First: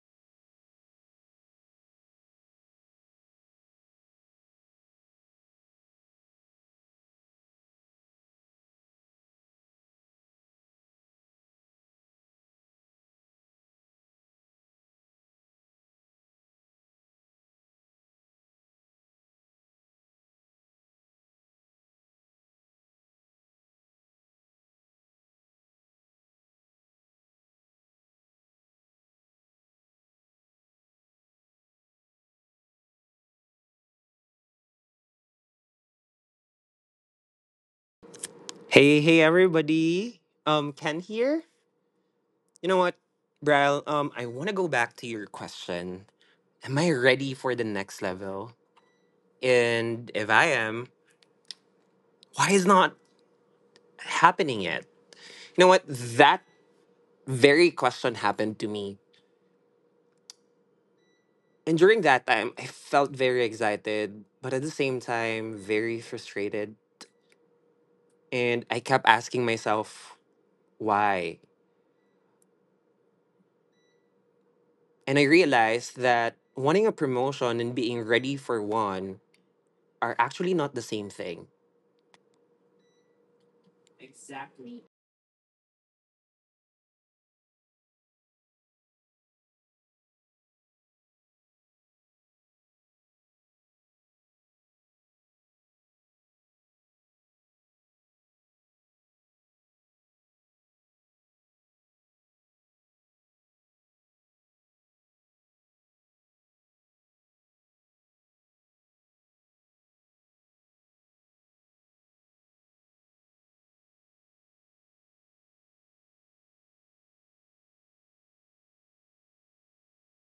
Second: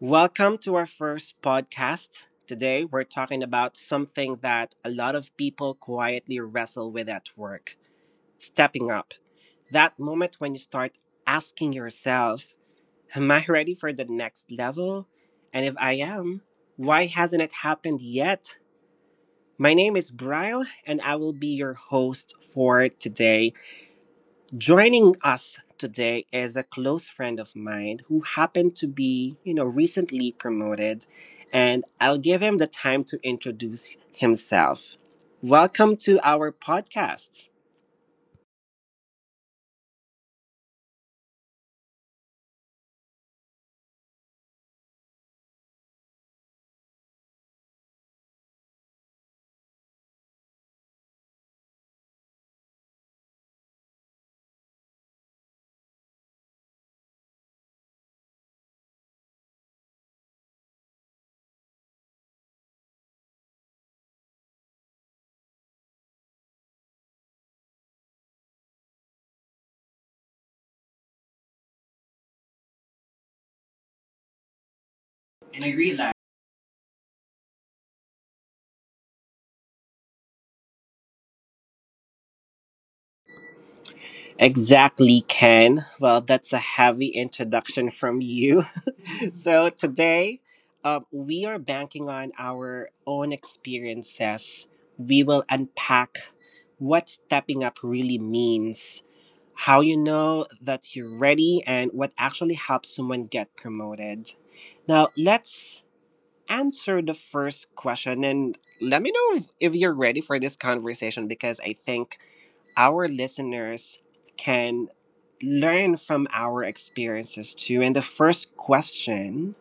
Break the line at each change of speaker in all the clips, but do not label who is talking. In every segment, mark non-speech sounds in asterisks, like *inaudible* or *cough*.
Welcome to our first podcast. Today, we're talking about something that a lot of people quietly wrestle with at work, stepping up. That moment when you start asking yourself, am I ready for the next level? And if I am, why hasn't it happened yet? My name is Bryle, and I will be your host for today. Joining us today is a close friend of mine who happened to be, recently promoted, and I'll give him the time to introduce himself. Welcome to our podcast.
Hey, hey, everybody. Ken here. You know what, Bryle? I want to go back to your question. Am I ready for the next level? And if I am, why is not happening yet? You know what? That very question happened to me. And during that time, I felt very excited, but at the same time, very frustrated. And I kept asking myself, why? And I realized that wanting a promotion and being ready for one are actually not the same thing.
Exactly, Ken. Well, that's a heavy introduction from you. *laughs* *laughs* So today, we are banking on our own experiences. We will unpack what stepping up really means, how you know that you're ready, and what actually helps someone get promoted. Now, let's answer the first question and let me know if you're ready for this conversation because I think our listeners can learn from our experiences too. And the first question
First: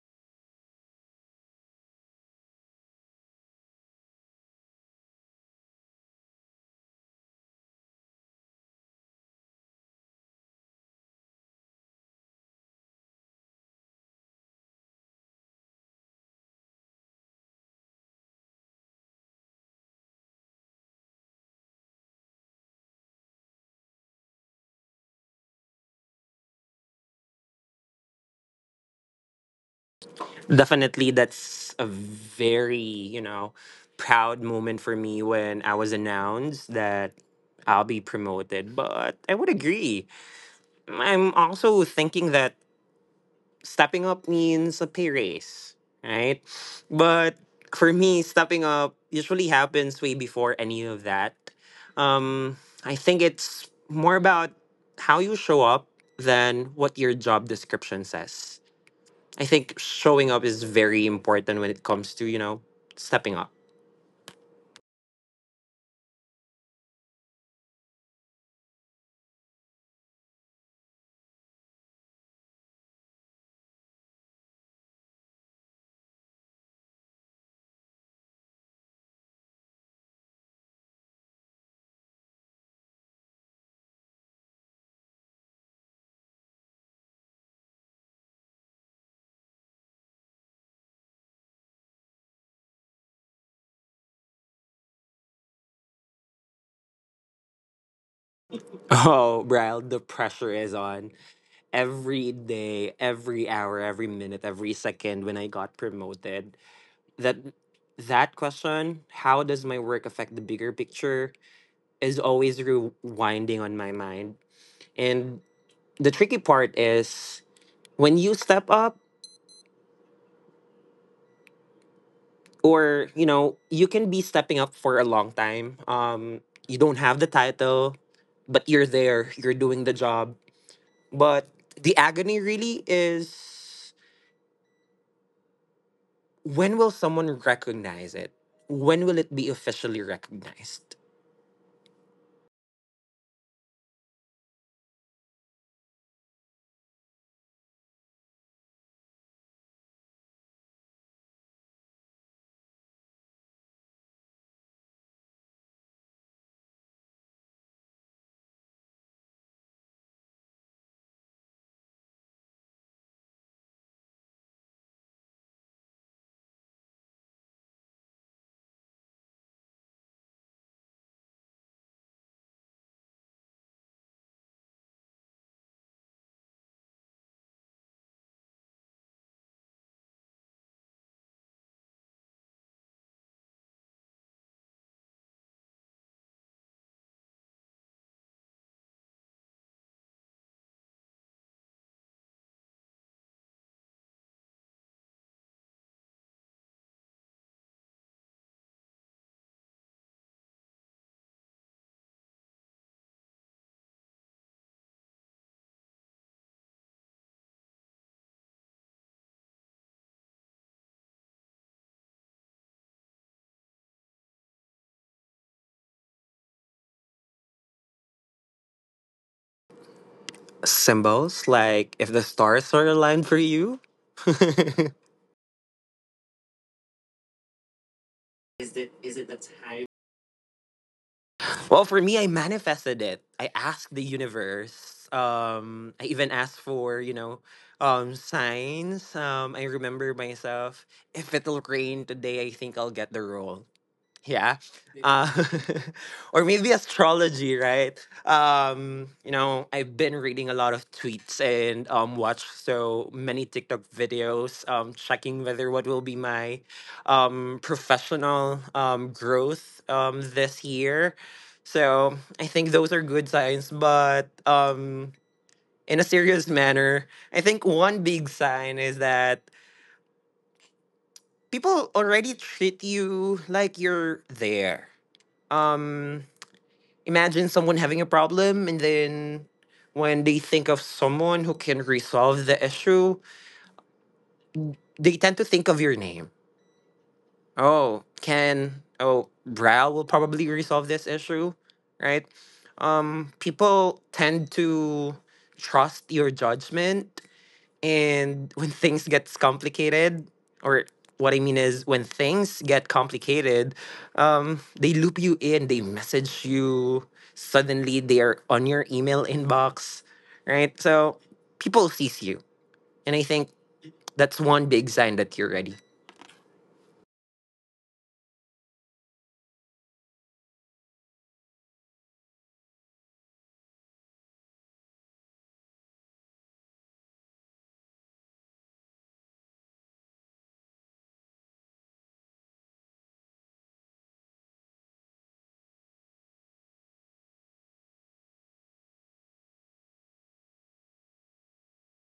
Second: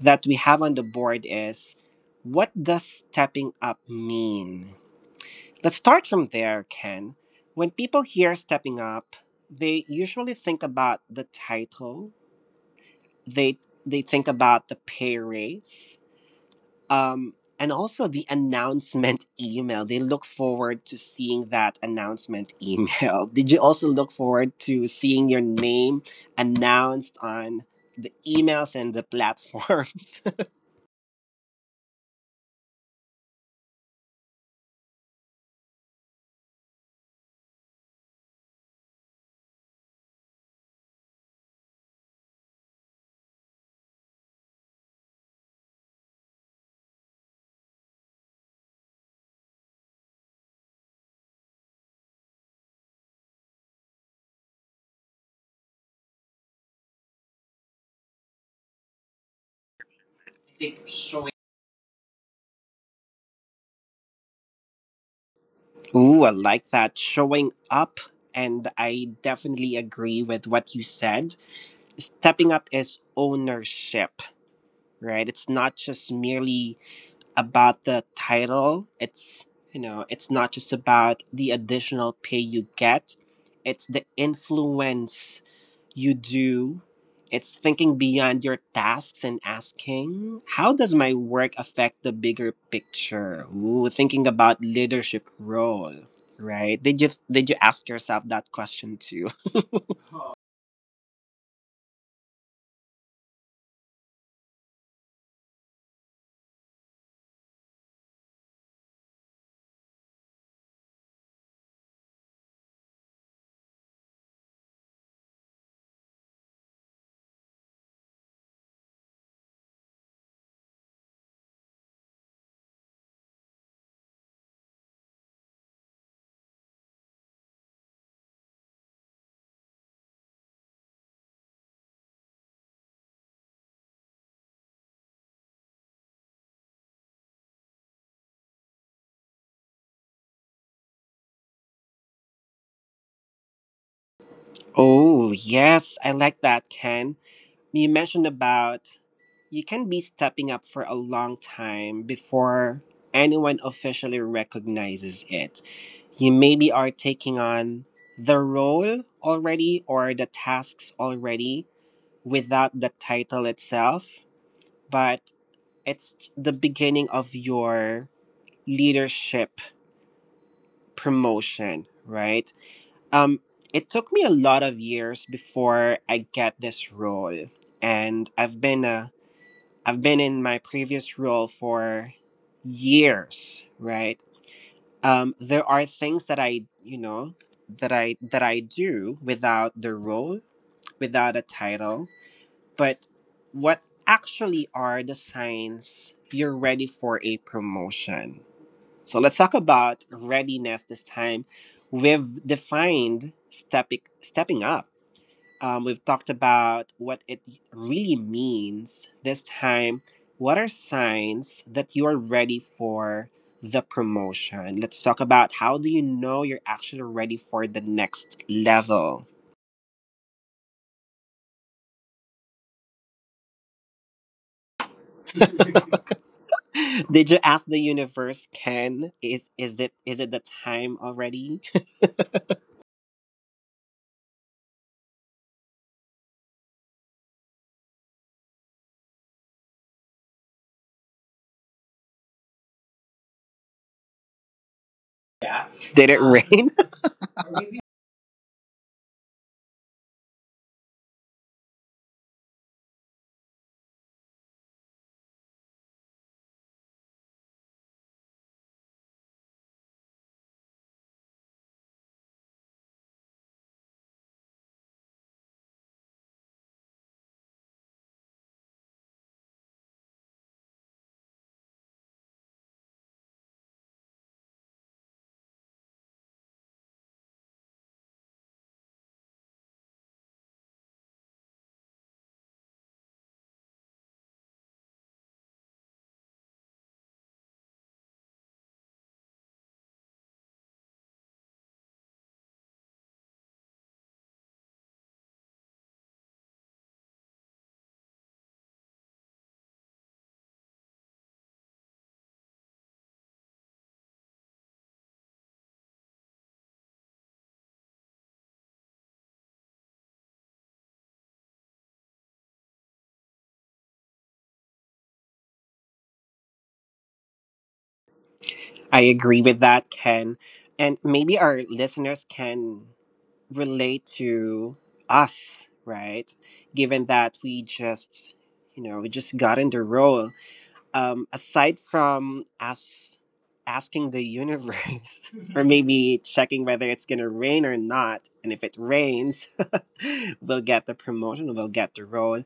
that we have on the board is, what does stepping up mean? Let's start from there, Ken. When people hear stepping up, they usually think about the title, they they think about the pay raise, and also the announcement *laughs* email. They look forward to seeing that announcement email. *laughs* Did you also look forward to seeing your name announced on the emails and the platforms? *laughs* I
Definitely, that's a very, you know, proud moment for me when I was announced that I'll be promoted. But I would agree. I'm also thinking that stepping up means a pay raise, right? But for me, stepping up usually happens way before any of that. Um, I think it's more about how you show up than what your job description says. I think showing
think
up is
showing.
very important when it comes to, you know, stepping up. *laughs*
Ooh, I like that. Showing up. And I definitely agree with what you said. Stepping up is ownership, right? It's not just merely about the title. It's, you know, it's not just about the additional pay you get. It's the influence you do. It's thinking beyond your tasks and asking, how does my work affect the bigger picture? Ooh, thinking about leadership role, right? Did you ask yourself that question too?
Oh,
*laughs*
bro, the pressure is on every day, every hour, every minute, every second when I got promoted. That that question, how does my work affect the bigger picture, is always rewinding on my mind. And the tricky part is when you step up, or you know you can be stepping up for a long time, you don't have the title, but you're there, you're doing the job. But the agony really is, when will someone recognize it? When will it be officially recognized?
Oh, yes, I like that, Ken. You mentioned about, you can be stepping up for a long time before anyone officially recognizes it. You maybe are taking on the role already or the tasks already without the title itself, but it's the beginning of your leadership promotion, right? Um, it took me a lot of years before I get this role, and I've been in my previous role for years, right? There are things that I, you know, that I do without the role, without a title. But what actually are the signs you're ready for a promotion? So let's talk about readiness this time. We've defined stepping up, we've talked about what it really means. This time, what are signs that you are ready for the promotion? Let's talk about, how do you know you're actually ready for the next level?
Symbols, like if the stars are aligned for you. *laughs*
*laughs* Did you ask the universe, Ken?
Is
Is
it?
is
Is it
it
the
is it the
time?
time already?
Well, for me, I manifested it. I asked the universe. I even asked for, you know, signs. I remember myself. If it'll rain today, I think I'll get the role, yeah.
*laughs*
uh,
Did it rain?
*laughs* or maybe astrology, right? You know, I've been reading a lot of tweets, and watched so many TikTok videos, checking whether what will be my professional growth this year. So I think those are good signs, but in a serious manner, I think one big sign is that people already treat you like you're there. Um Imagine someone having a problem, and then when they think of someone who can resolve the issue, they tend to think of your name. Oh, can, oh, Brad will probably resolve this issue, right? People tend to trust your judgment. And when things gets complicated, or what I mean is when things get complicated, they loop you in, they message you, suddenly they are on your email inbox, right? So people sees you. And I think that's one big sign that you're ready.
*laughs* I agree with that, Ken. And maybe our listeners can relate to us, right? Given that we just, you know, we just got in the role. Aside from us asking the universe, *laughs* or maybe checking whether it's going to rain or not, and if it rains, *laughs* we'll get the promotion, we'll get the role.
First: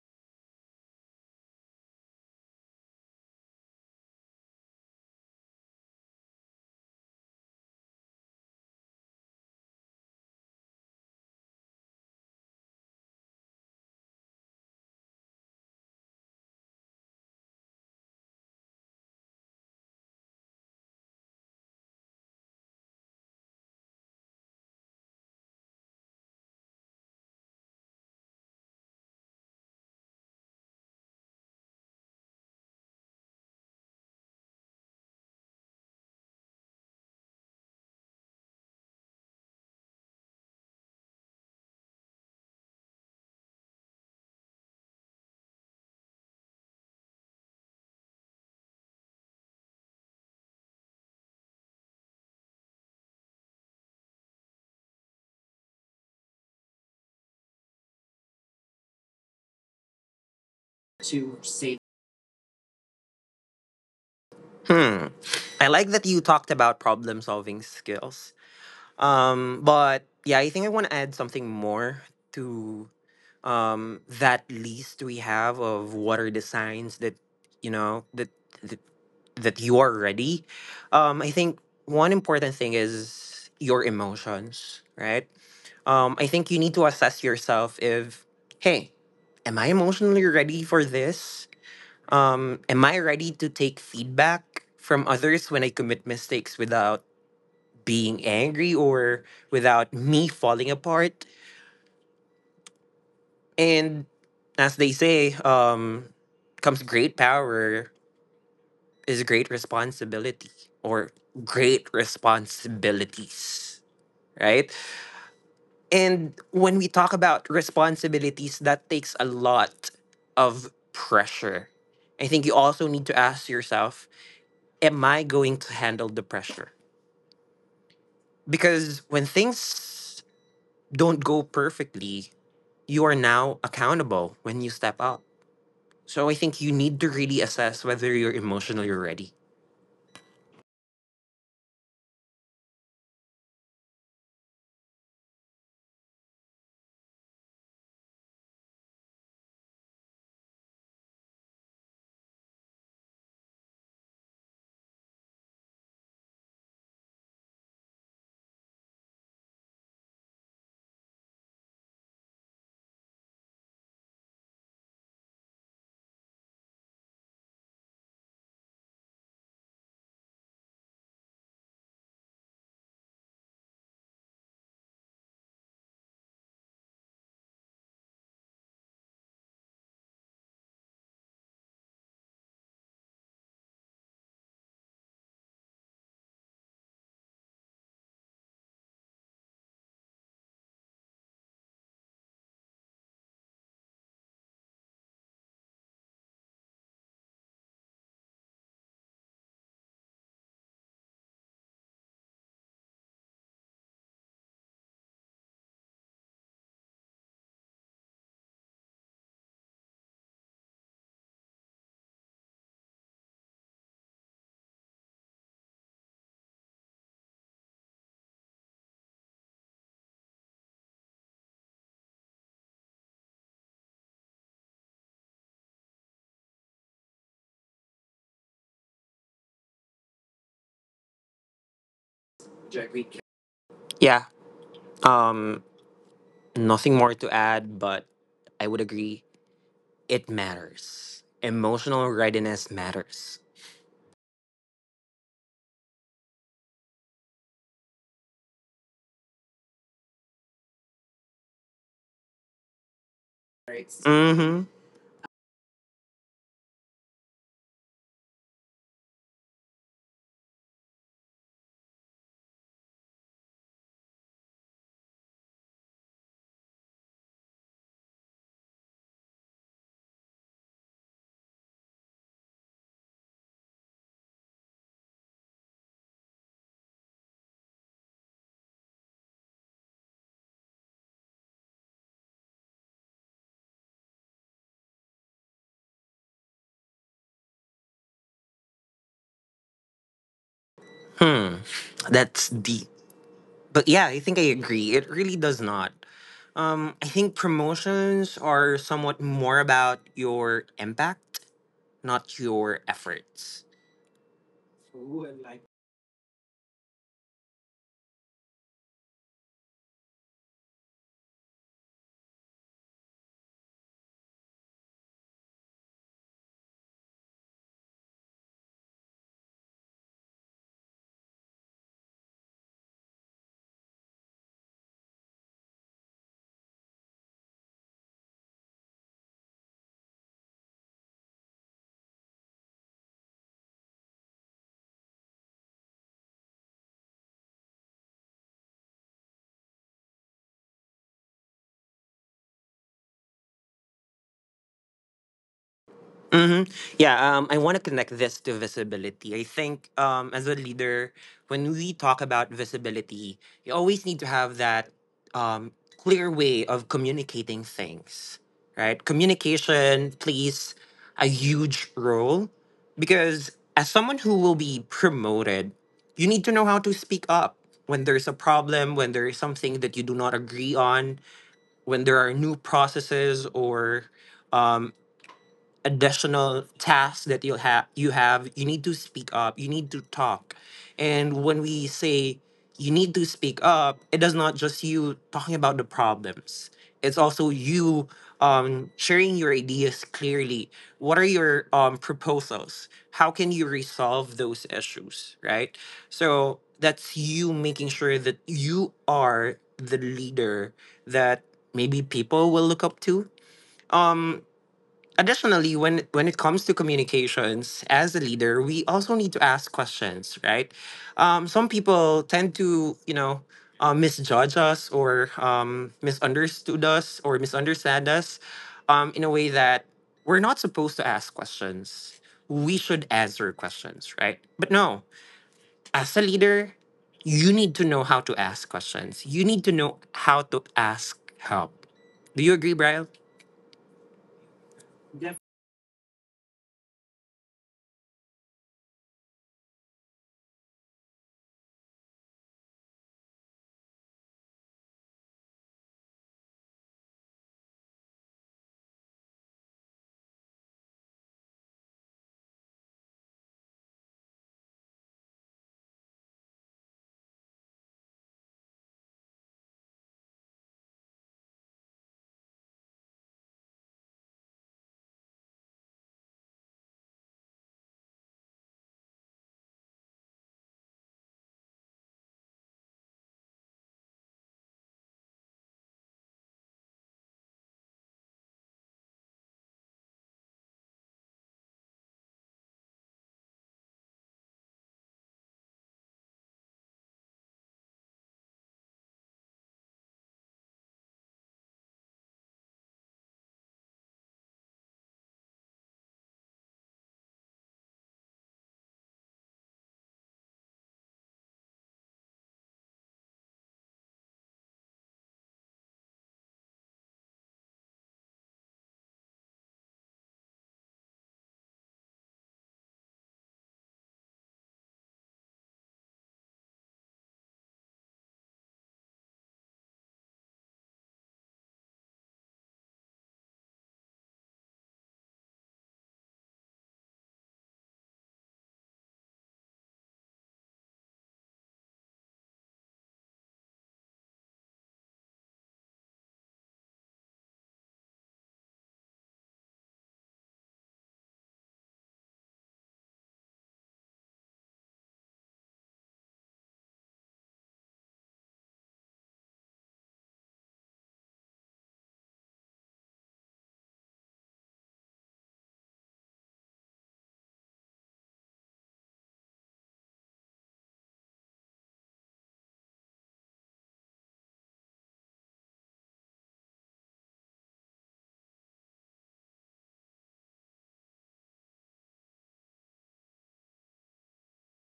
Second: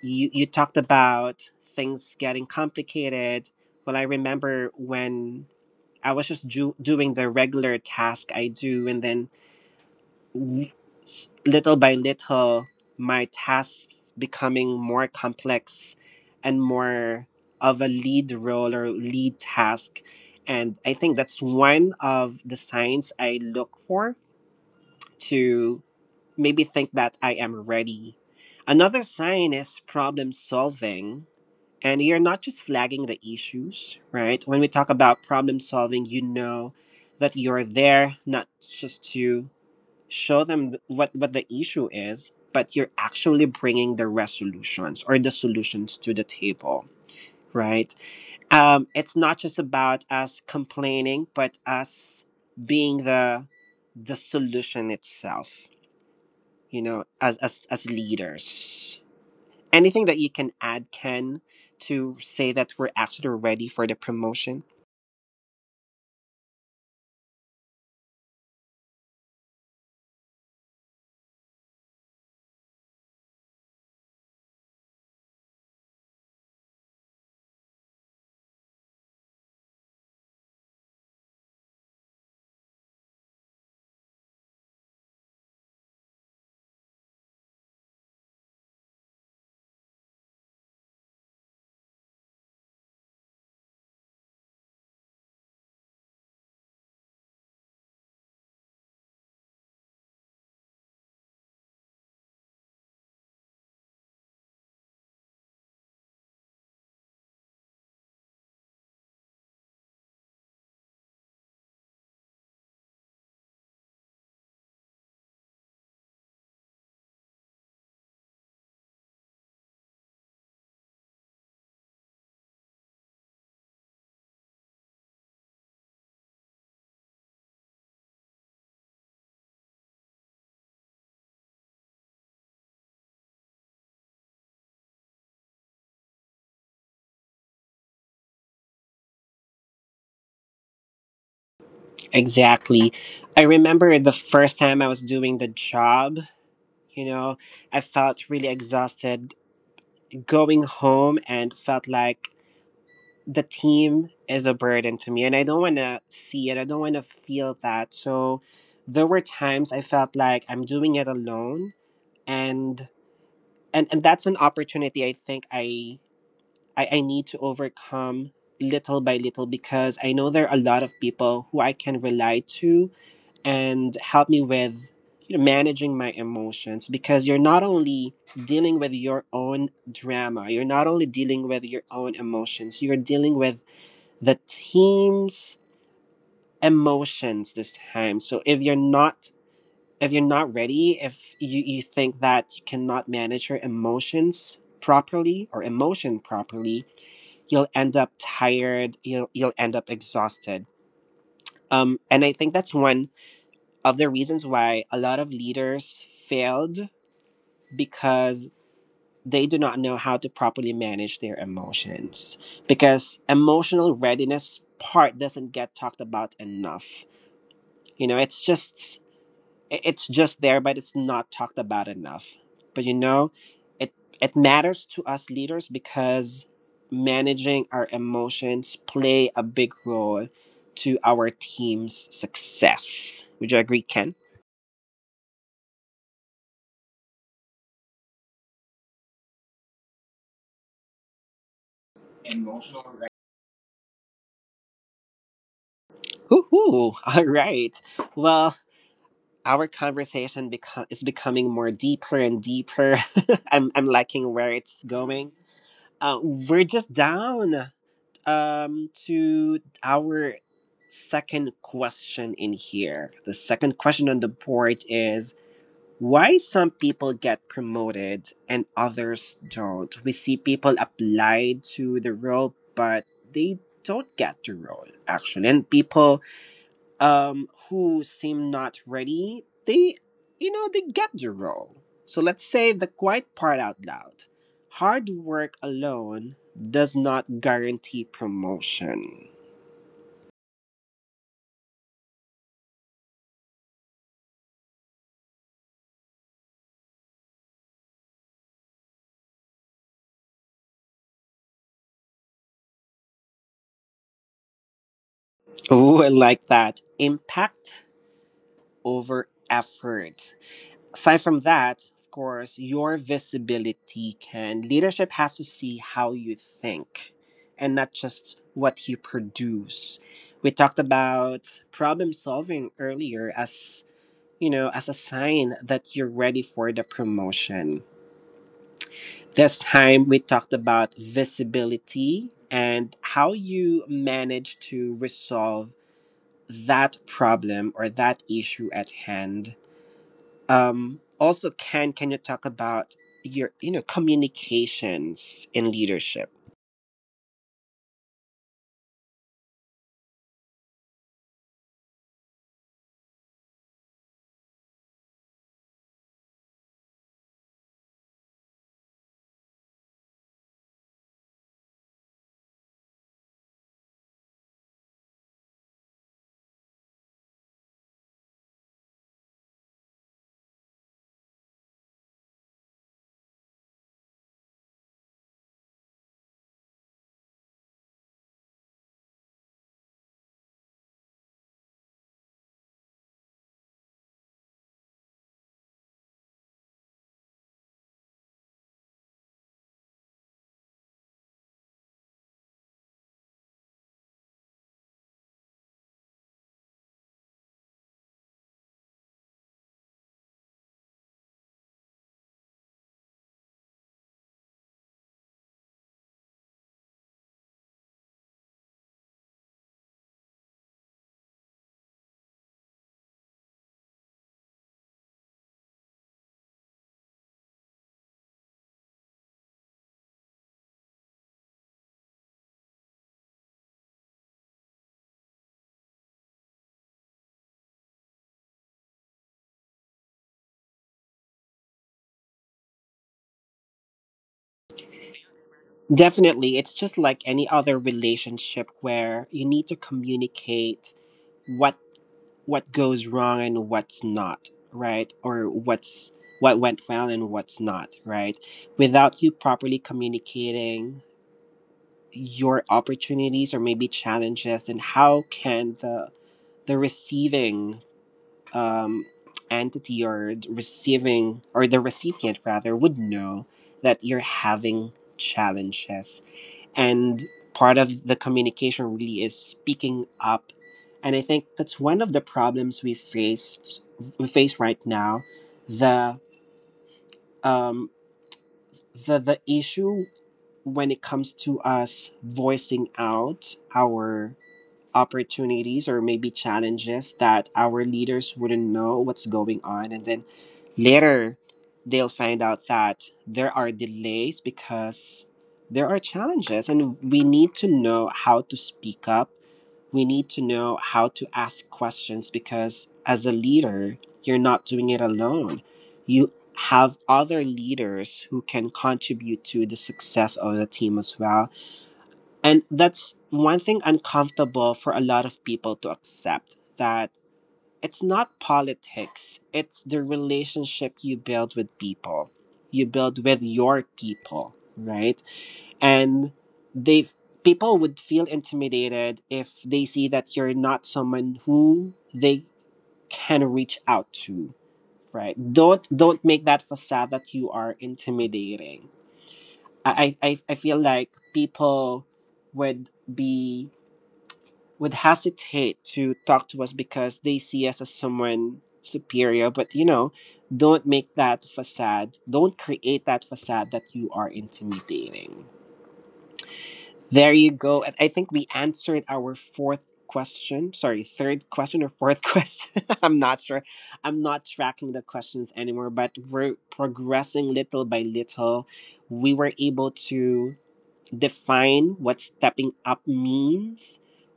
You talked about things getting complicated. Well, I remember when I was just doing the regular task I do, and then l- little by little, my tasks becoming more complex and more of a lead role or lead task. And I think that's one of the signs I look for to maybe think that I am ready. Another sign is problem solving. And you're not just flagging the issues, right? When we talk about problem solving, you know that you're there not just to show them what the issue is, but you're actually bringing the resolutions or the solutions to the table, right? It's not just about us complaining, but us being the solution itself, you know, as leaders. Anything that you can add, Ken, to say that we're actually ready for the promotion?
Hmm. I like that you talked about problem solving skills. But yeah, I think I want to add something more to. That list we have of what are the signs that you know that that, that you are ready. I think one important thing is your emotions, right? I think you need to assess yourself if, hey, am I emotionally ready for this? Am I ready to take feedback from others when I commit mistakes without being angry, or without me falling apart? And as they say, comes great power is great responsibility, or great responsibilities, right? And when we talk about responsibilities, that takes a lot of pressure. I think you also need to ask yourself, am I going to handle the pressure? Because when things don't go perfectly, you are now accountable when you step up. So I think you need to really assess whether you're emotionally ready.
Exactly. I remember the first time I was doing the job, you know, I felt really exhausted going home and felt like the team is a burden to me and I don't want to see it. I don't want to feel that. So there were times I felt like I'm doing it alone, and and that's an opportunity I think I need to overcome little by little because I know there are a lot of people who I can rely to and help me with, you know, managing my emotions, because you're not only dealing with your own drama, you're not only dealing with your own emotions, you're dealing with the team's emotions this time. So if you're not, if you're not ready, if you think that you cannot manage your emotions properly or emotion properly, you'll end up tired, you'll end up exhausted. And I think that's one of the reasons why a lot of leaders failed, because they do not know how to properly manage their emotions, because emotional readiness part doesn't get talked about enough. You know, it's just, it's just there, but it's not talked about enough. But you know, it it matters to us leaders because managing our emotions play a big role to our team's
Jack,
success.
we.
Would you agree, Ken?
Yeah. Um Nothing more to add, but I would agree, it matters. Emotional readiness matters.
Woohoo! *laughs* All right. Well, our conversation is becoming more deeper and deeper. *laughs* I'm
Right?
liking where
Mm-hmm.
it's going. We're just down to our second question in here. The second question on the board is, why some people get promoted and others don't? We see people applied to the role, but they don't get the role, actually. And people who seem not ready, they, you know, they get the role. So let's say the quiet part out loud. Hard work alone does not guarantee promotion.
Hmm. That's deep. But yeah, I think I agree. It really does not. I think promotions are somewhat more about your impact, not your efforts.
Oh, I like that. Impact over effort. Aside from that, of course, your visibility can. Leadership has to see how you think and not just what you produce. We talked about problem solving earlier as, you know, as a sign that you're ready for the promotion. This time we talked about visibility and how you manage to resolve that problem or that issue at hand. Also, Ken, can you talk about your, you know, communications in leadership?
Hmm. Yeah, I want to connect this to visibility. I think, as a leader, when we talk about visibility, you always need to have that clear way of communicating things, right? Communication plays a huge role, because as someone who will be promoted, you need to know how to speak up when there's a problem, when there is something that you do not agree on, when there are new processes or um, additional tasks that you have, you need to speak up, you need to talk. And when we say you need to speak up, it does not just you talking about the problems, it's also you sharing your ideas clearly. What are your proposals? How can you resolve those issues, right? So that's you making sure that you are the leader that maybe people will look up to. Um Additionally, when it comes to communications as a leader, we also need to ask questions, right? Some people tend to, you know, misjudge us, or misunderstood us, or misunderstand us in a way that we're not supposed to ask questions, we should answer questions, right? But no, as a leader, you need to know how to ask questions, you need to know how to ask help. Do you agree, Brian?
Definitely. It's just like any other relationship where you need to communicate what what goes wrong and what's not right, or what's what went well and what's not right. Without you properly communicating your opportunities or maybe challenges, and how can the receiving um, entity, or the receiving, or the recipient rather, would know that you're having challenges. And part of the communication really is speaking up. And I think that's one of the problems we face right now, the um the issue when it comes to us voicing out our opportunities or maybe challenges, that our leaders wouldn't know what's going on, and then later they'll find out that there are delays because there are challenges. And we need to know how to speak up, we need to know how to ask questions, because as a leader, you're not doing it alone. You have other leaders who can contribute to the success of the team as well. And that's one thing uncomfortable for a lot of people to accept, that it's not politics, it's the relationship you build with people, you build with your people, right? And they, people would feel intimidated if they see that you're not someone who they can reach out to, right? Don't make that facade that you are intimidating. I feel like people would be, would hesitate to talk to us because they see us as someone superior. But you know, don't make that facade, don't create that facade that you are intimidating. There you go. And I think we answered our fourth question. Sorry, third question or fourth *laughs* question. I'm not sure. I'm not tracking the questions anymore, but we're progressing little by little. We were able to define what stepping up means.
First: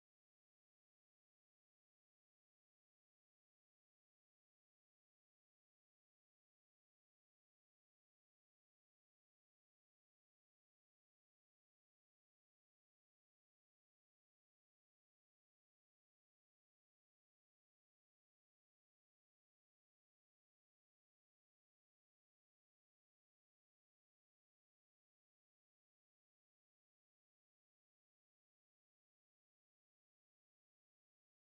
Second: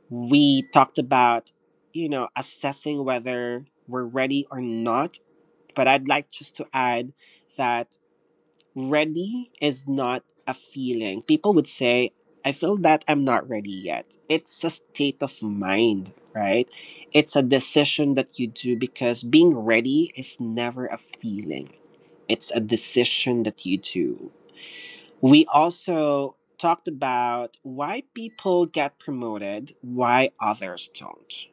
We talked about, you know, assessing whether we're ready or not. But I'd like just to add that ready is not a feeling. People would say, I feel that I'm not ready yet. It's a state of mind, right? It's a decision that you do, because being ready is never a feeling. It's a decision that you do. We also talked about why people get promoted, why others don't.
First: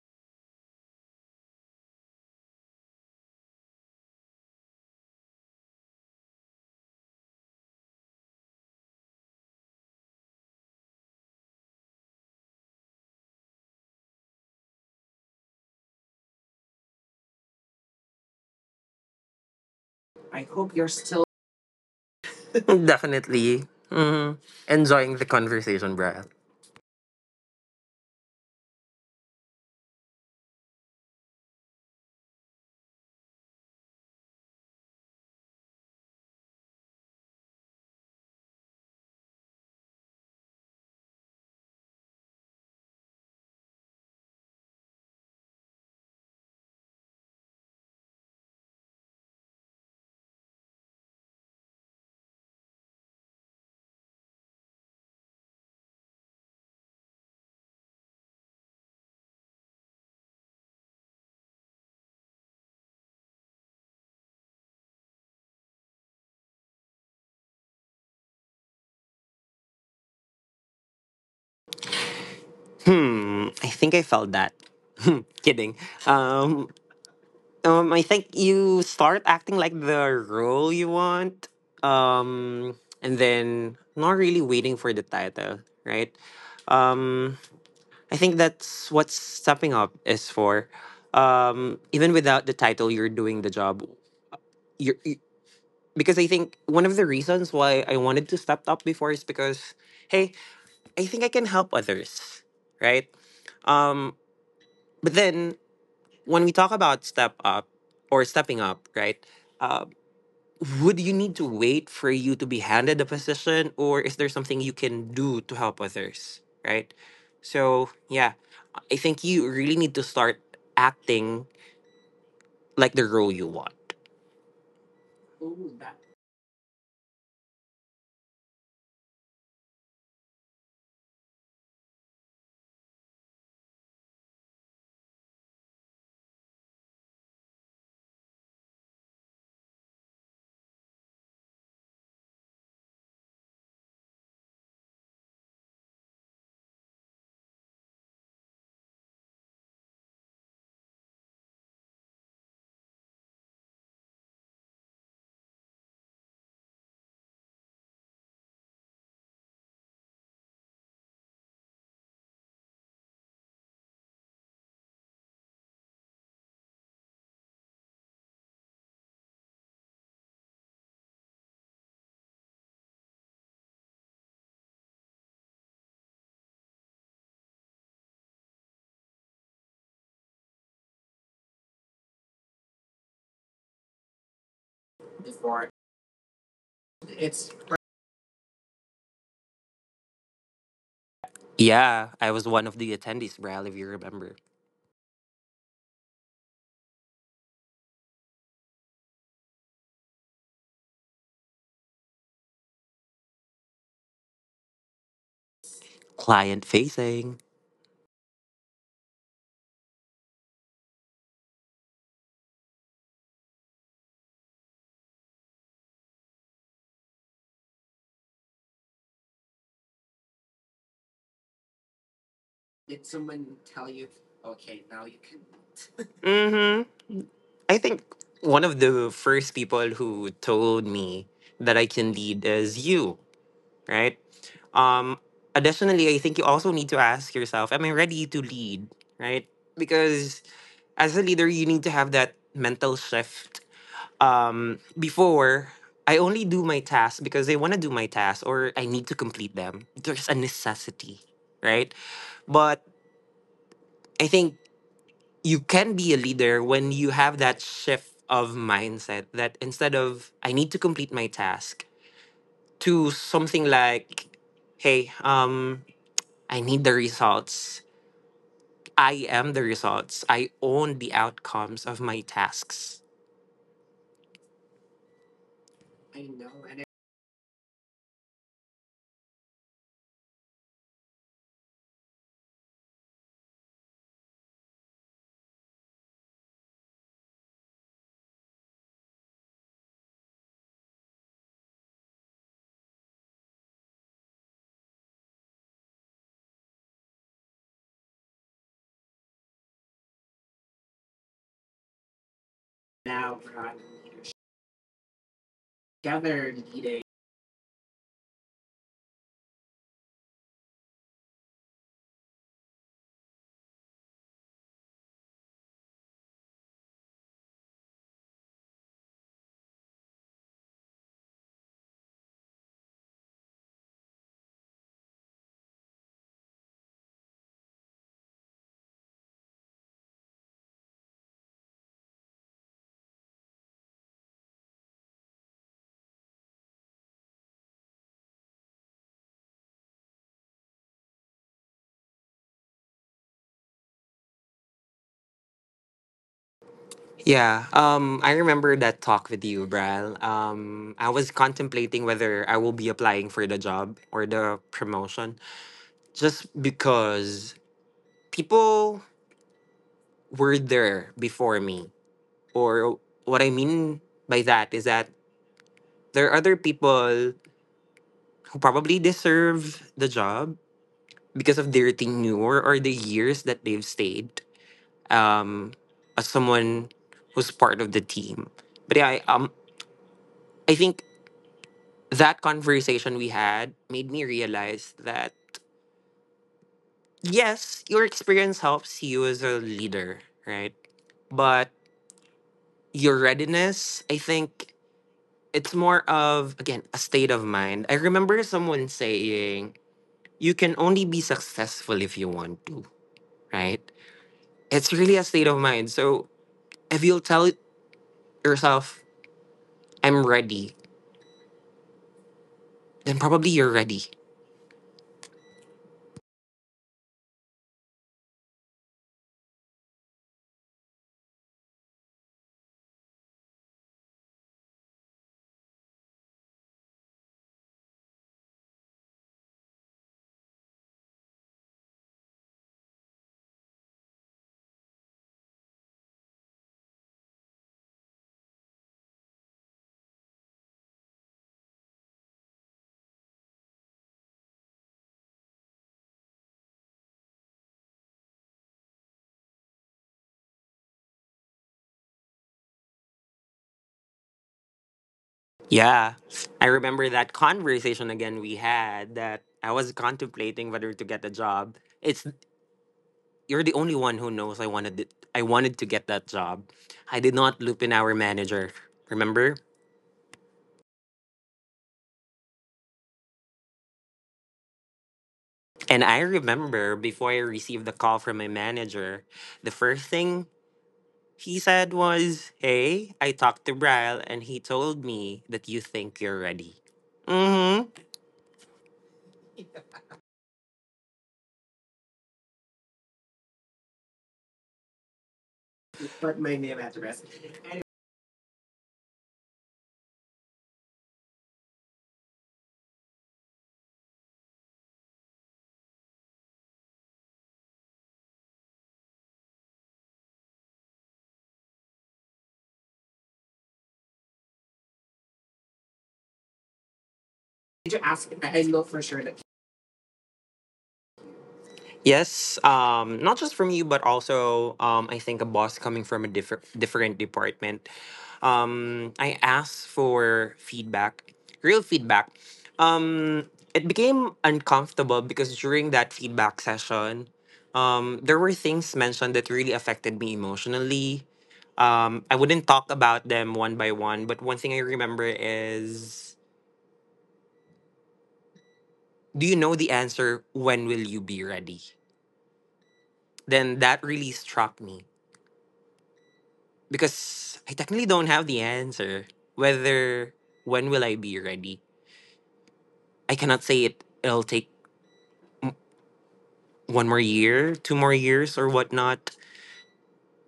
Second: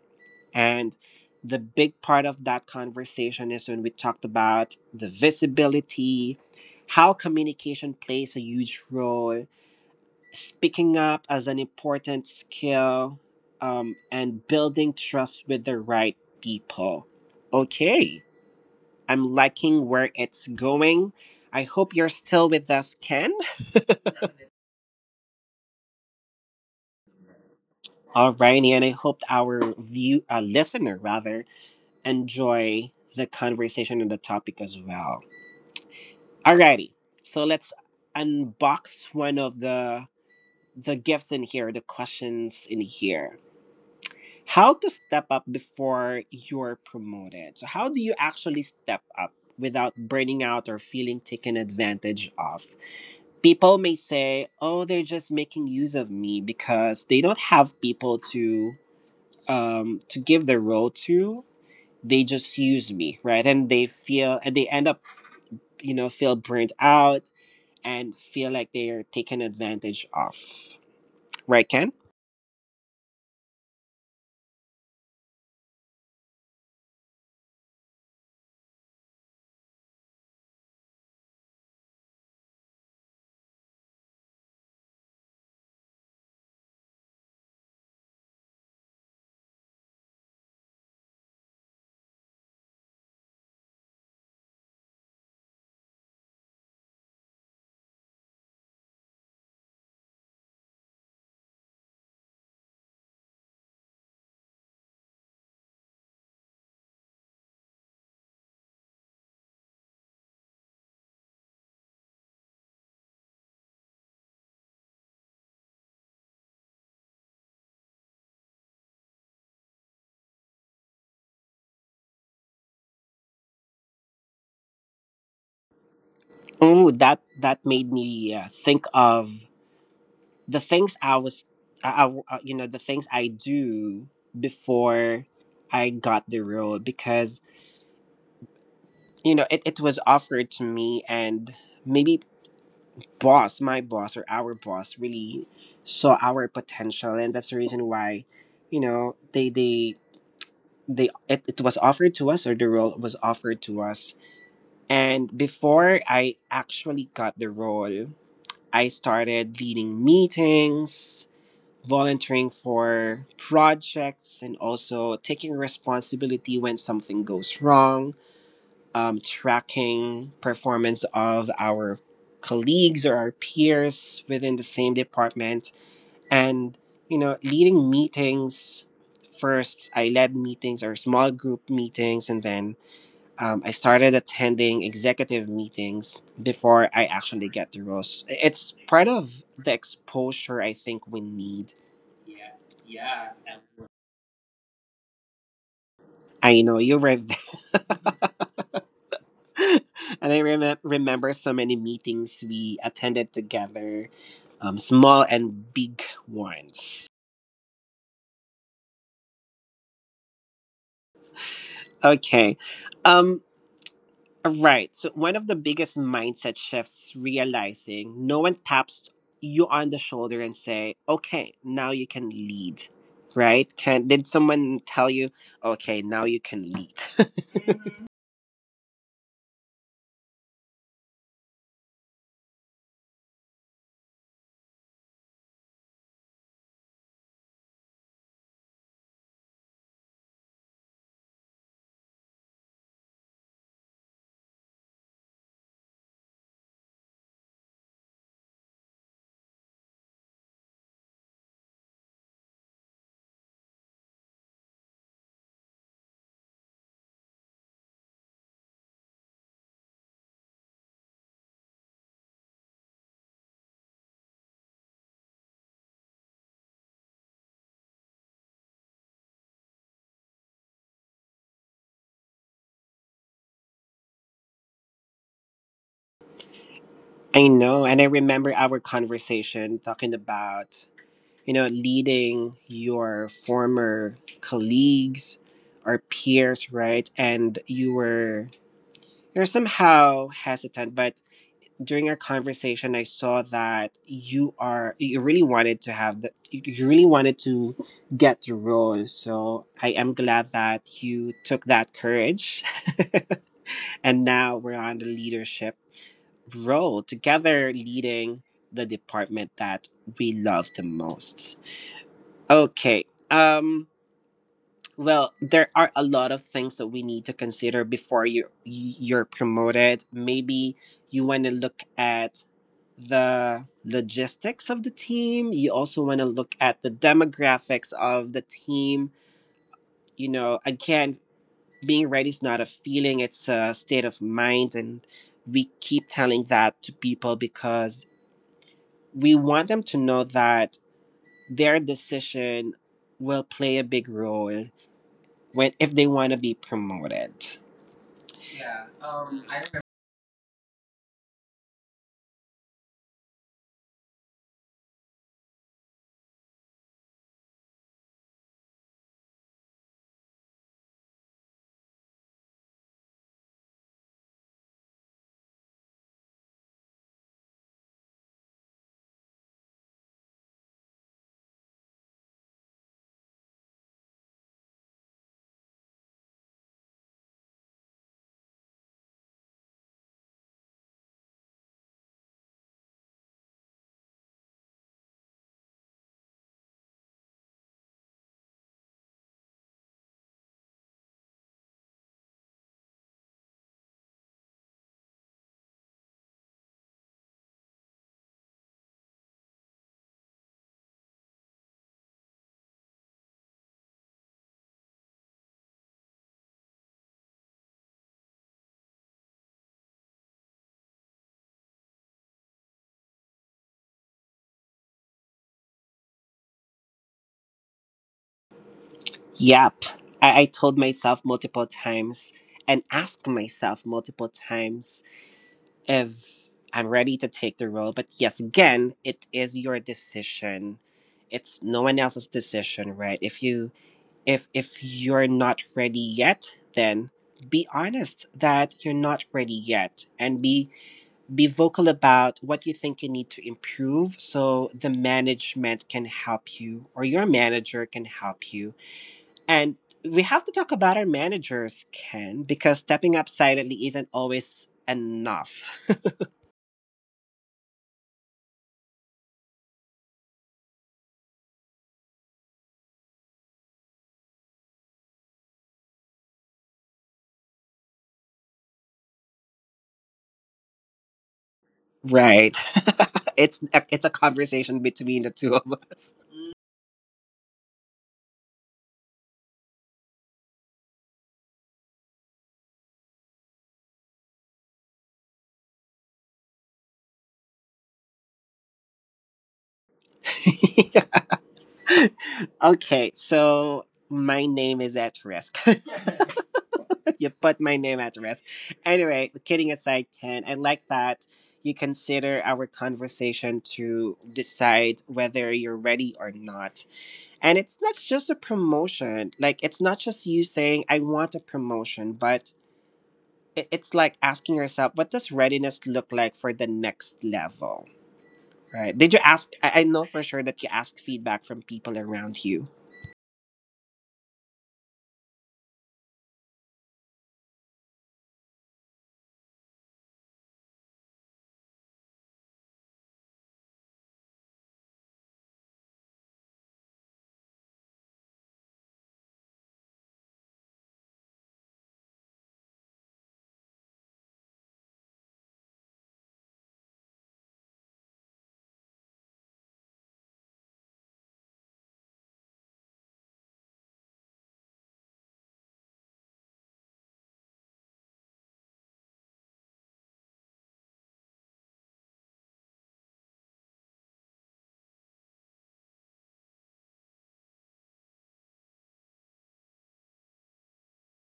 And the big part of that conversation is when we talked about the visibility, how communication plays a huge role, speaking up as an important skill, and building trust with the right people. Okay, I'm liking where it's going. I hope you're still with us,
*laughs*
Ken.
Definitely. Mhm. Enjoying the conversation, Brad.
Alrighty, and I hope our view, listener rather, enjoy the conversation and the topic as well. Alrighty, so let's unbox one of the gifts in here, the questions in here. How to step up before you're promoted. So how do you actually step up without burning out or feeling taken advantage of? People may say, "Oh, they're just making use of me because they don't have people to." To give their role to, they just use me, right? And they feel, and they end up, feel burnt out and feel like they are taken advantage of, right, Ken?
Hmm, I think I felt that. *laughs* Kidding. Um, I think you start acting like the role you want, um, and then not really waiting for the title, right? Um, I think that's what stepping up is for. Even without the title, you're doing the job. You're, you, because I think one of the reasons why I wanted to step up before is because, hey, I think I can help others, right? Um, but then when we talk about step up or stepping up, right? Uh, would you need to wait for you to be handed a position, or is there something you can do to help others, right? So yeah, I think you really need to start acting like the role you want.
Oh, that made me think of the things I was, the things I do before I got the role because you know it was offered to me. And maybe boss, my boss or our boss really saw our potential, and that's the reason why, you know, they it was offered to us, or the role was offered to us. And before I actually got the role, I started leading meetings, volunteering for projects, and also taking responsibility when something goes wrong, tracking performance of our colleagues or our peers within the same department. And you know, leading meetings, first I led meetings or small group meetings, and then I started attending executive meetings before I actually get the roles. It's part of the exposure I think we need.
Yeah, I was one of the attendees, Bral, if you remember.
I know you were there. *laughs* *laughs* And I remember so many meetings we attended together, small and big ones.
Client facing.
Okay. Um, right. So, one of the biggest mindset shifts, realizing no one taps you on the shoulder and say, okay, now you can lead. Right? Can Did someone tell you, okay, now you can lead?
Mm-hmm. I think one of the first people who told me that I can lead is you, right? Um, additionally, I think you also need to ask yourself, am I ready to lead, right? Because as a leader, you need to have that mental shift. Before, I only do my tasks because I want to do my tasks, or I need to complete them. There's a necessity, right? But I think you can be a leader when you have that shift of mindset, that instead of I need to complete my task to something like, hey, I need the results, I am the results, I own the outcomes of my tasks.
*laughs* I know, and I remember our conversation talking about, you know, leading your former colleagues or peers, right? And you were, you're somehow hesitant, but during our conversation, I saw that you really wanted to have the, you really wanted to get the role. So I am glad that you took that courage, *laughs* and now we're on the leadership role together, leading the department that we love the most. Okay. Um well, there are a lot of things that we need to consider before you're promoted. Maybe you want to look at the logistics of the team. You also want to look at the demographics of the team. You know, again, being ready is not a feeling, it's a state of mind, and we keep telling that to people because we want them to know that their decision will play a big role when if they want to be promoted.
Yeah, I remember that talk with you, Bral. I was contemplating whether I will be applying for the job or the promotion, just because people were there before me. Or what I mean by that is that there are other people who probably deserve the job because of their tenure or the years that they've stayed um, as someone who's part of the team. But yeah, I think that conversation we had made me realize that, yes, your experience helps you as a leader, right? But your readiness, I think it's more of, again, a state of mind. I remember someone saying you can only be successful if you want to, right? It's really a state of mind. So if you'll tell yourself I'm ready, then probably you're ready.
Yep. I told myself multiple times and asked myself multiple times if I'm ready to take the role. But yes, again, it is your decision. It's no one else's decision, right? If you're not ready yet, then be honest that you're not ready yet, and be vocal about what you think you need to improve so the management can help you or your manager can help you. And we have to talk about our managers, Ken, because stepping up silently isn't always enough.
Yeah. I remember that conversation again we had, that I was contemplating whether to get a job. It's you're the only one who knows I wanted it, I wanted to get that job. I did not loop in our manager. Remember?
Right. *laughs* It's a conversation between the two of
And
us.
I remember before I received the call from my manager, the first thing he said was, "Hey, I talked to Bryle and he told me that you think you're ready." Mm-hmm.
*laughs* Okay, so my name is at risk. *laughs* You put my name at risk. Anyway, kidding aside, Ken, I like that you consider our conversation to decide whether you're ready or not. And it's not just a promotion. Like, it's not just you saying, I want a promotion, but it's like asking yourself, what does readiness look like for the next level? Right. Did you ask? I know for sure that you asked feedback from people around you.
Yes, not just from you, but also, I think, a boss coming from a different department. I asked for feedback, real feedback. Um, it became uncomfortable because during that feedback session, there were things mentioned that really affected me emotionally. I wouldn't talk about them one by one, but one thing I remember is, "Do you know the answer? When will you be ready?" Then that really struck me because I technically don't have the answer whether when will I be ready. I cannot say it. It'll take one more year, two more years, or whatnot.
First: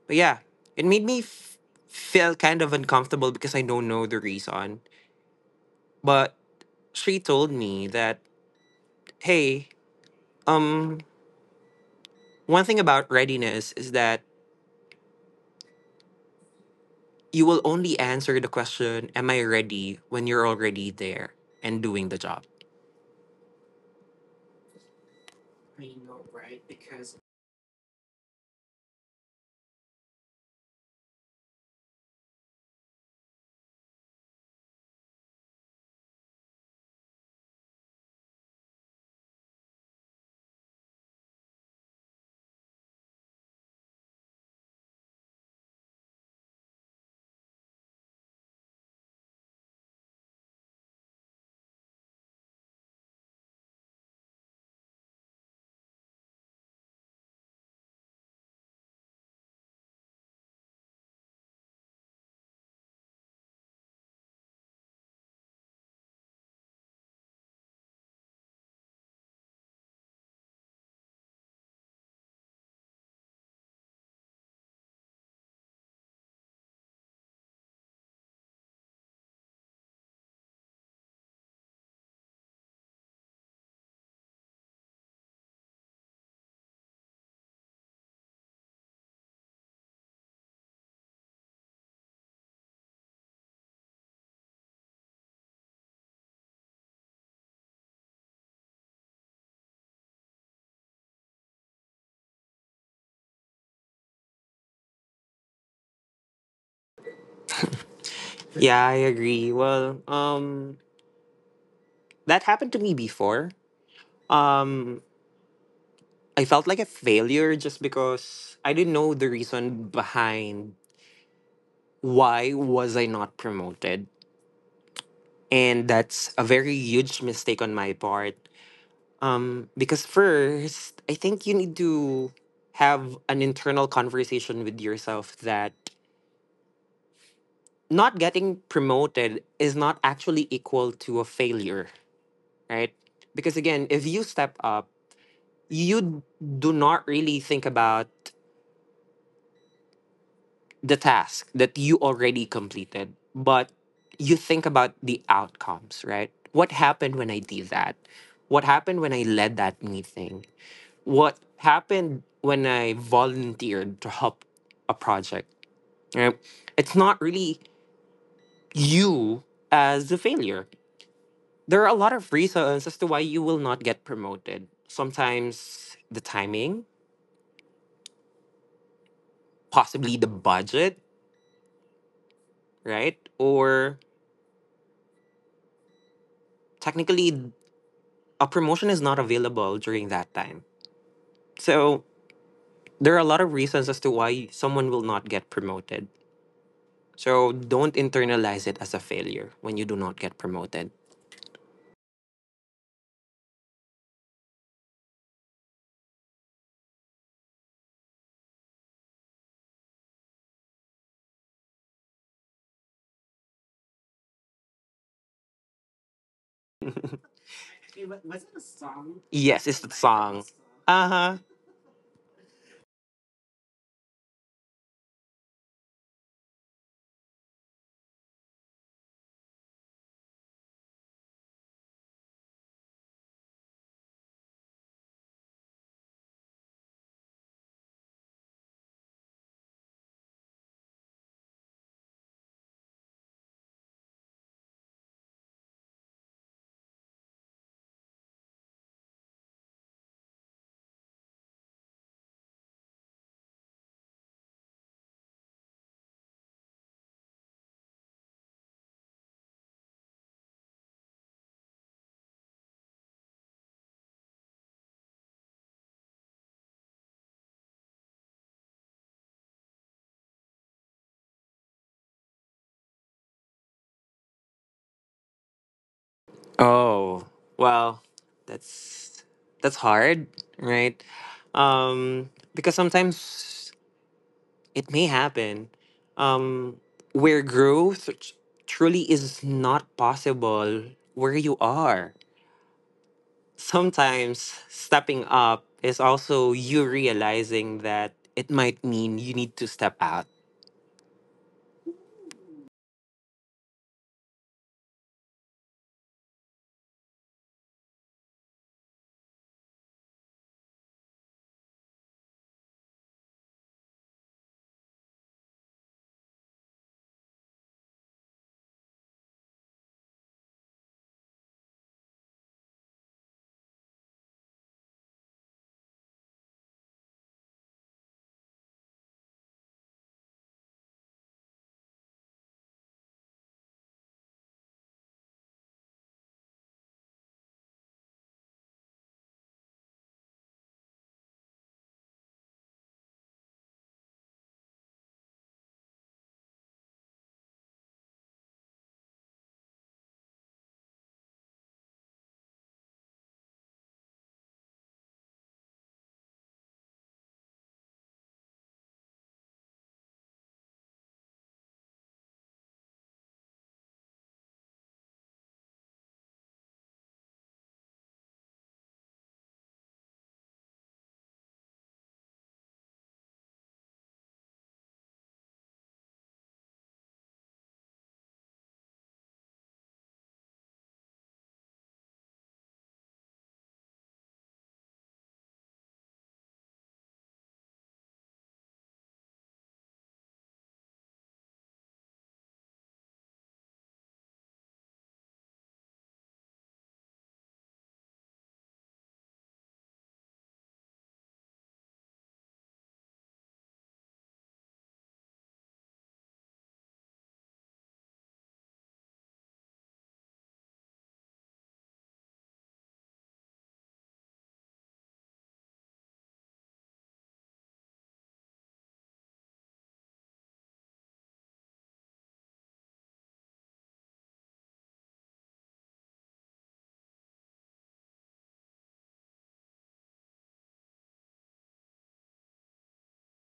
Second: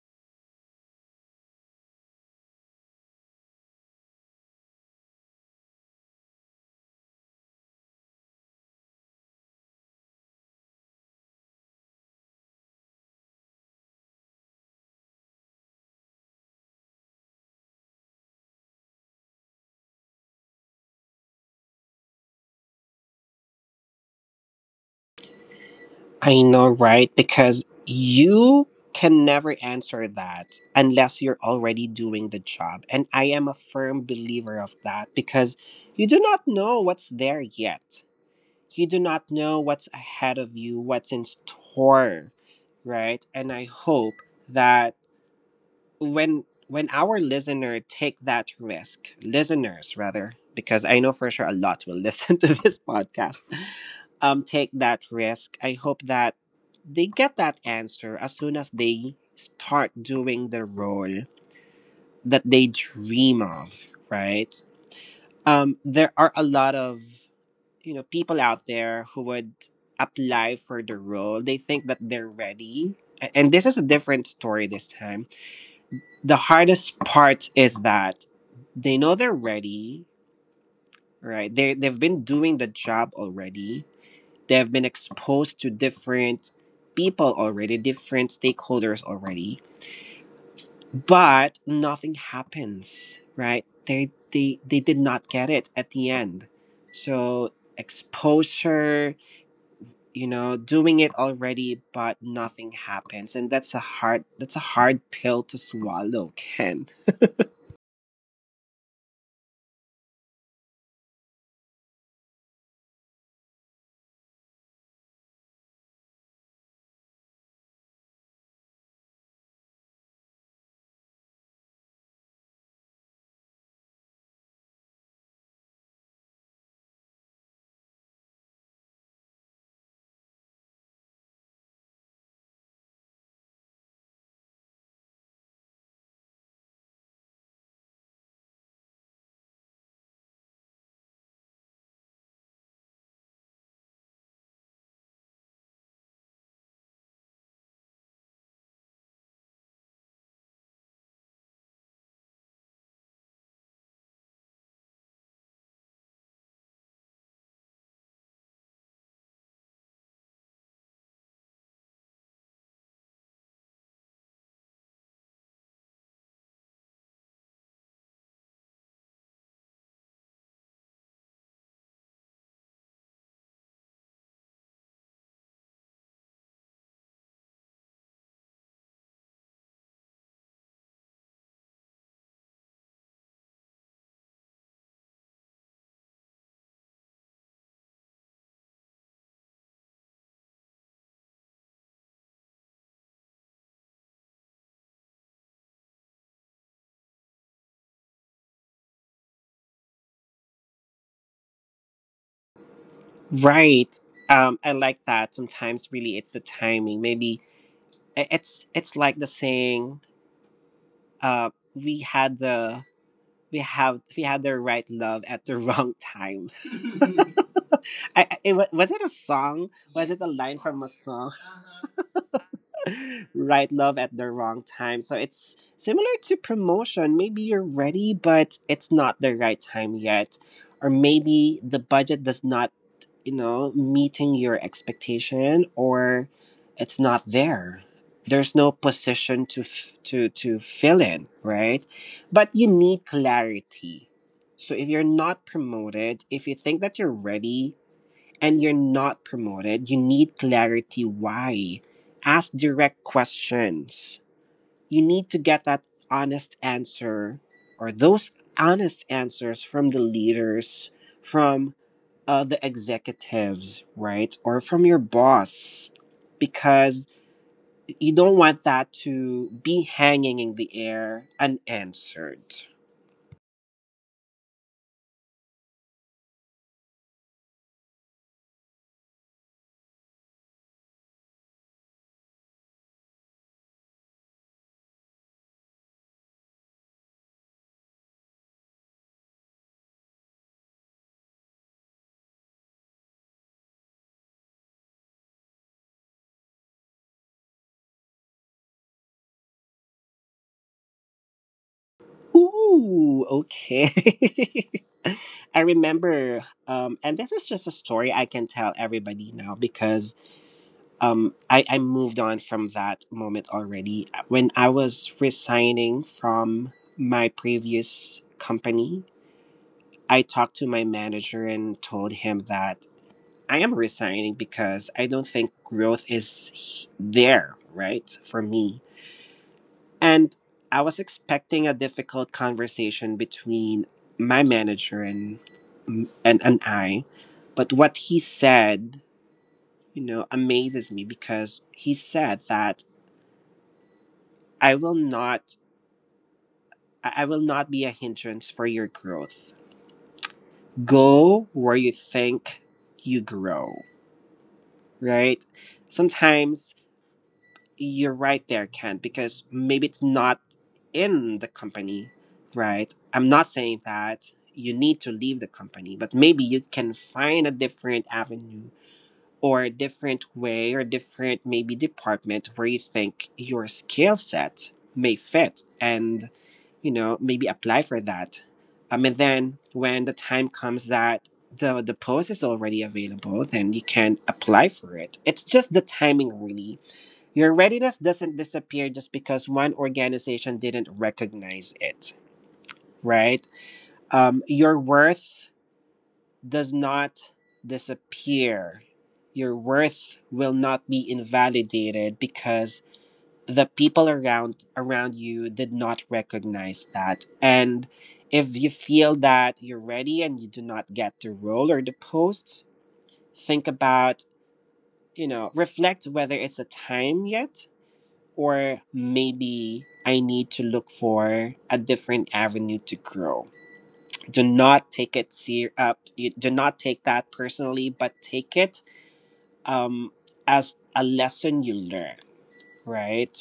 But yeah, it made me feel kind of uncomfortable because I don't know the reason. But she told me that, hey, um, one thing about readiness is that you will only answer the question, "Am I ready?" when you're already there and doing the job.
I know, right? Because you can never answer that unless you're already doing the job. And I am a firm believer of that because you do not know what's there yet. You do not know what's ahead of you, what's in store, right? And I hope that when our listener take that risk, listeners rather, because I know for sure a lot will *laughs* listen to this podcast, take that risk. I hope that they get that answer as soon as they start doing the role that they dream of, right? There are a lot of, you know, people out there who would apply for the role they think that they're ready. And this is a different story this time. The hardest part is that they know they're ready, right? They've been doing the job already. They've been exposed to different people already, different stakeholders already, but nothing happens, right? They did not get it at the end. So exposure, you know, doing it already but nothing happens, and that's a hard pill to swallow, Ken.
Yeah, I agree. Well, that happened to me before. Um, I felt like a failure just because I didn't know the reason behind why was I not promoted, and that's a very huge mistake on my part. Because first, I think you need to have an internal conversation with yourself that not getting promoted is not actually equal to a failure, right? Because again, if you step up, you do not really think about the task that you already completed, but you think about the outcomes, right? What happened when I did that? What happened when I led that meeting? What happened when I volunteered to help a project? Right? It's not really you as the failure. There are a lot of reasons as to why you will not get promoted. Sometimes the timing, possibly the budget, right? Or technically a promotion is not available during that time. So there are a lot of reasons as to why someone will not get promoted. So don't internalize it as a failure when you do not get promoted.
Right. I like that. Sometimes really it's the timing. Maybe it's like the saying, uh, we had the we had the right love at the wrong time. *laughs* Was it a
Yes,
song?
it's the
Was it a
song.
line from a
Uh huh.
song? *laughs* Right love at the wrong time. So it's similar to promotion. Maybe you're ready, but it's not the right time yet. Or maybe the budget does not, you know, meeting your expectation, or it's not there. There's no position to to fill in, right? But you need clarity. So if you're not promoted, if you think that you're ready and you're not promoted, you need clarity why. Ask direct questions. You need to get that honest answer or those honest answers from the leaders, from other executives, right? Or from your boss, because you don't want that to be hanging in the air unanswered.
Oh, well, that's that's hard, right? Because sometimes it may happen. Um, where growth truly is not possible where you are, sometimes stepping up is also you realizing that it might mean you need to step out,
Ooh, okay. *laughs* I remember, and this is just a story I can tell everybody now because I moved on from that moment already. When I was resigning from my previous company, I talked to my manager and told him that I am resigning because I don't think growth is there, right? For me. And I was expecting a difficult conversation between my manager and and, and I, but what he said, you know, amazes me because he said that I will not I will not be a hindrance for your growth. Go where you think you grow, right? Sometimes you're right there, Ken, because maybe it's not in the company, right? I'm not saying that you need to leave the company, but maybe you can find a different avenue or a different way or different maybe department where you think your skill set may fit, and, you know, maybe apply for that. And then when the time comes that the post is already available, then you can apply for it. It's just the timing, really. Your readiness doesn't disappear just because one organization didn't recognize it, right? Your worth does not disappear. Your worth will not be invalidated because the people around you did not recognize that. And if you feel that you're ready and you do not get the role or the post, think about, you know, reflect whether it's a time yet, or maybe I need to look for a different avenue to grow. Do not take it ser- up. You do not take that personally, but take it um, as a lesson you learn. Right.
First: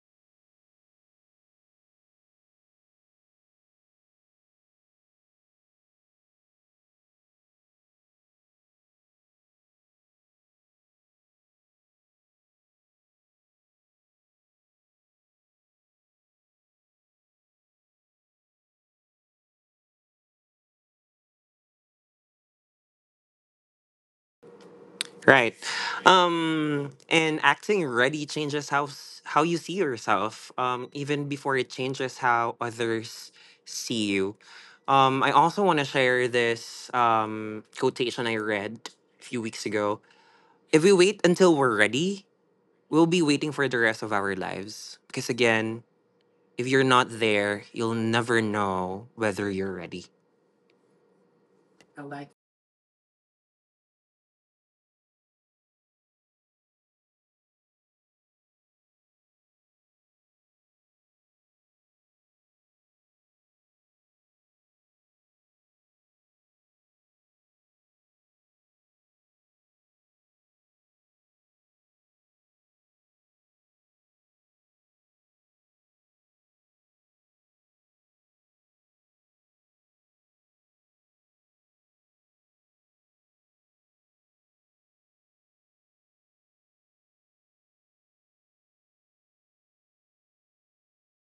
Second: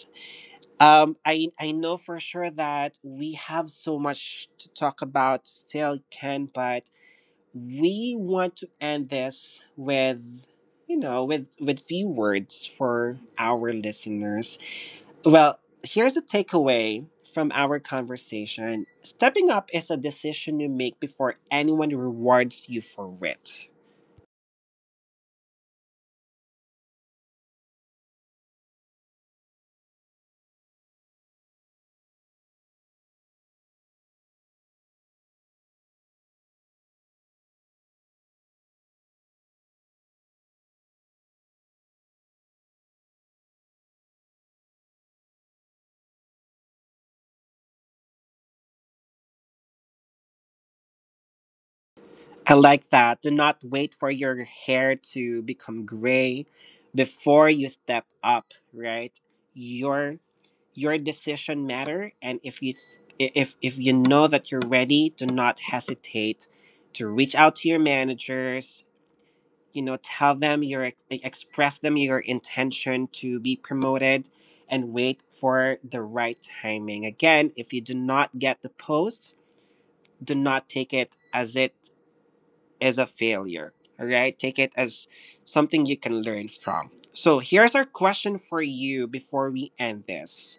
I know for sure that we have so much to talk about still, Ken, but we want to end this with, you know, with few words for our listeners. Well, here's a takeaway from our conversation: stepping up is a decision you make before anyone rewards you for it.
right? And acting ready changes how how you see yourself, even before it changes how others see you. I also want to share this quotation I read a few weeks ago: if we wait until we're ready, we'll be waiting for the rest of our lives, because again, if you're not there, you'll never know whether you're ready.
I like that. Do not wait for your hair to become gray before you step up, right? Your your decision matter, and if you, if you know that you're ready, do not hesitate to reach out to your managers, you know, tell them your, express them your intention to be promoted, and wait for the right timing. Again, if you do not get the post, do not take it as it is a failure. All right, take it as something you can learn from. So here's our question for you before we end this:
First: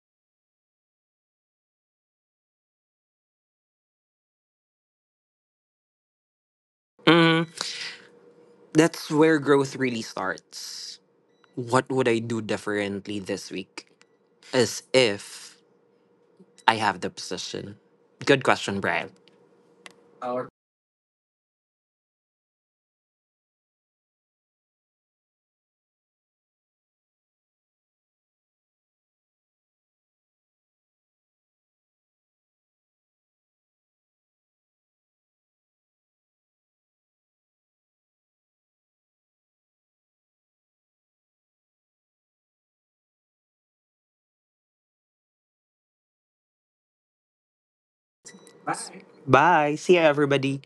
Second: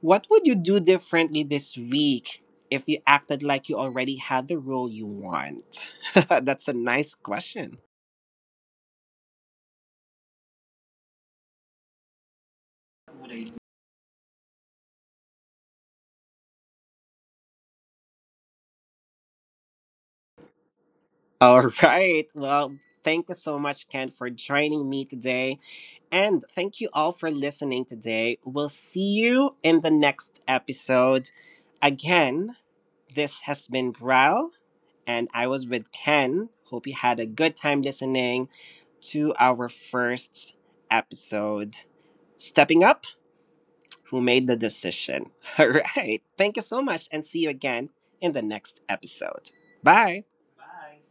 what would you do differently this week if you acted like you already had the role you want? *laughs* That's a nice
Mm,
question.
that's where growth really starts. What would I do differently this week? As if I have the position. Good question, Brian.
All *laughs* right. Well, thank you so much, Ken, for joining me today. And thank you all for listening today. We'll see you in the next episode. Again, this has been Brel, and I was with Ken. Hope you had a good time listening to our first episode. Stepping Up, who made the decision. *laughs* All right. Thank you so much, and see you again in the next episode.
Bye.
Bye.
See ya, everybody.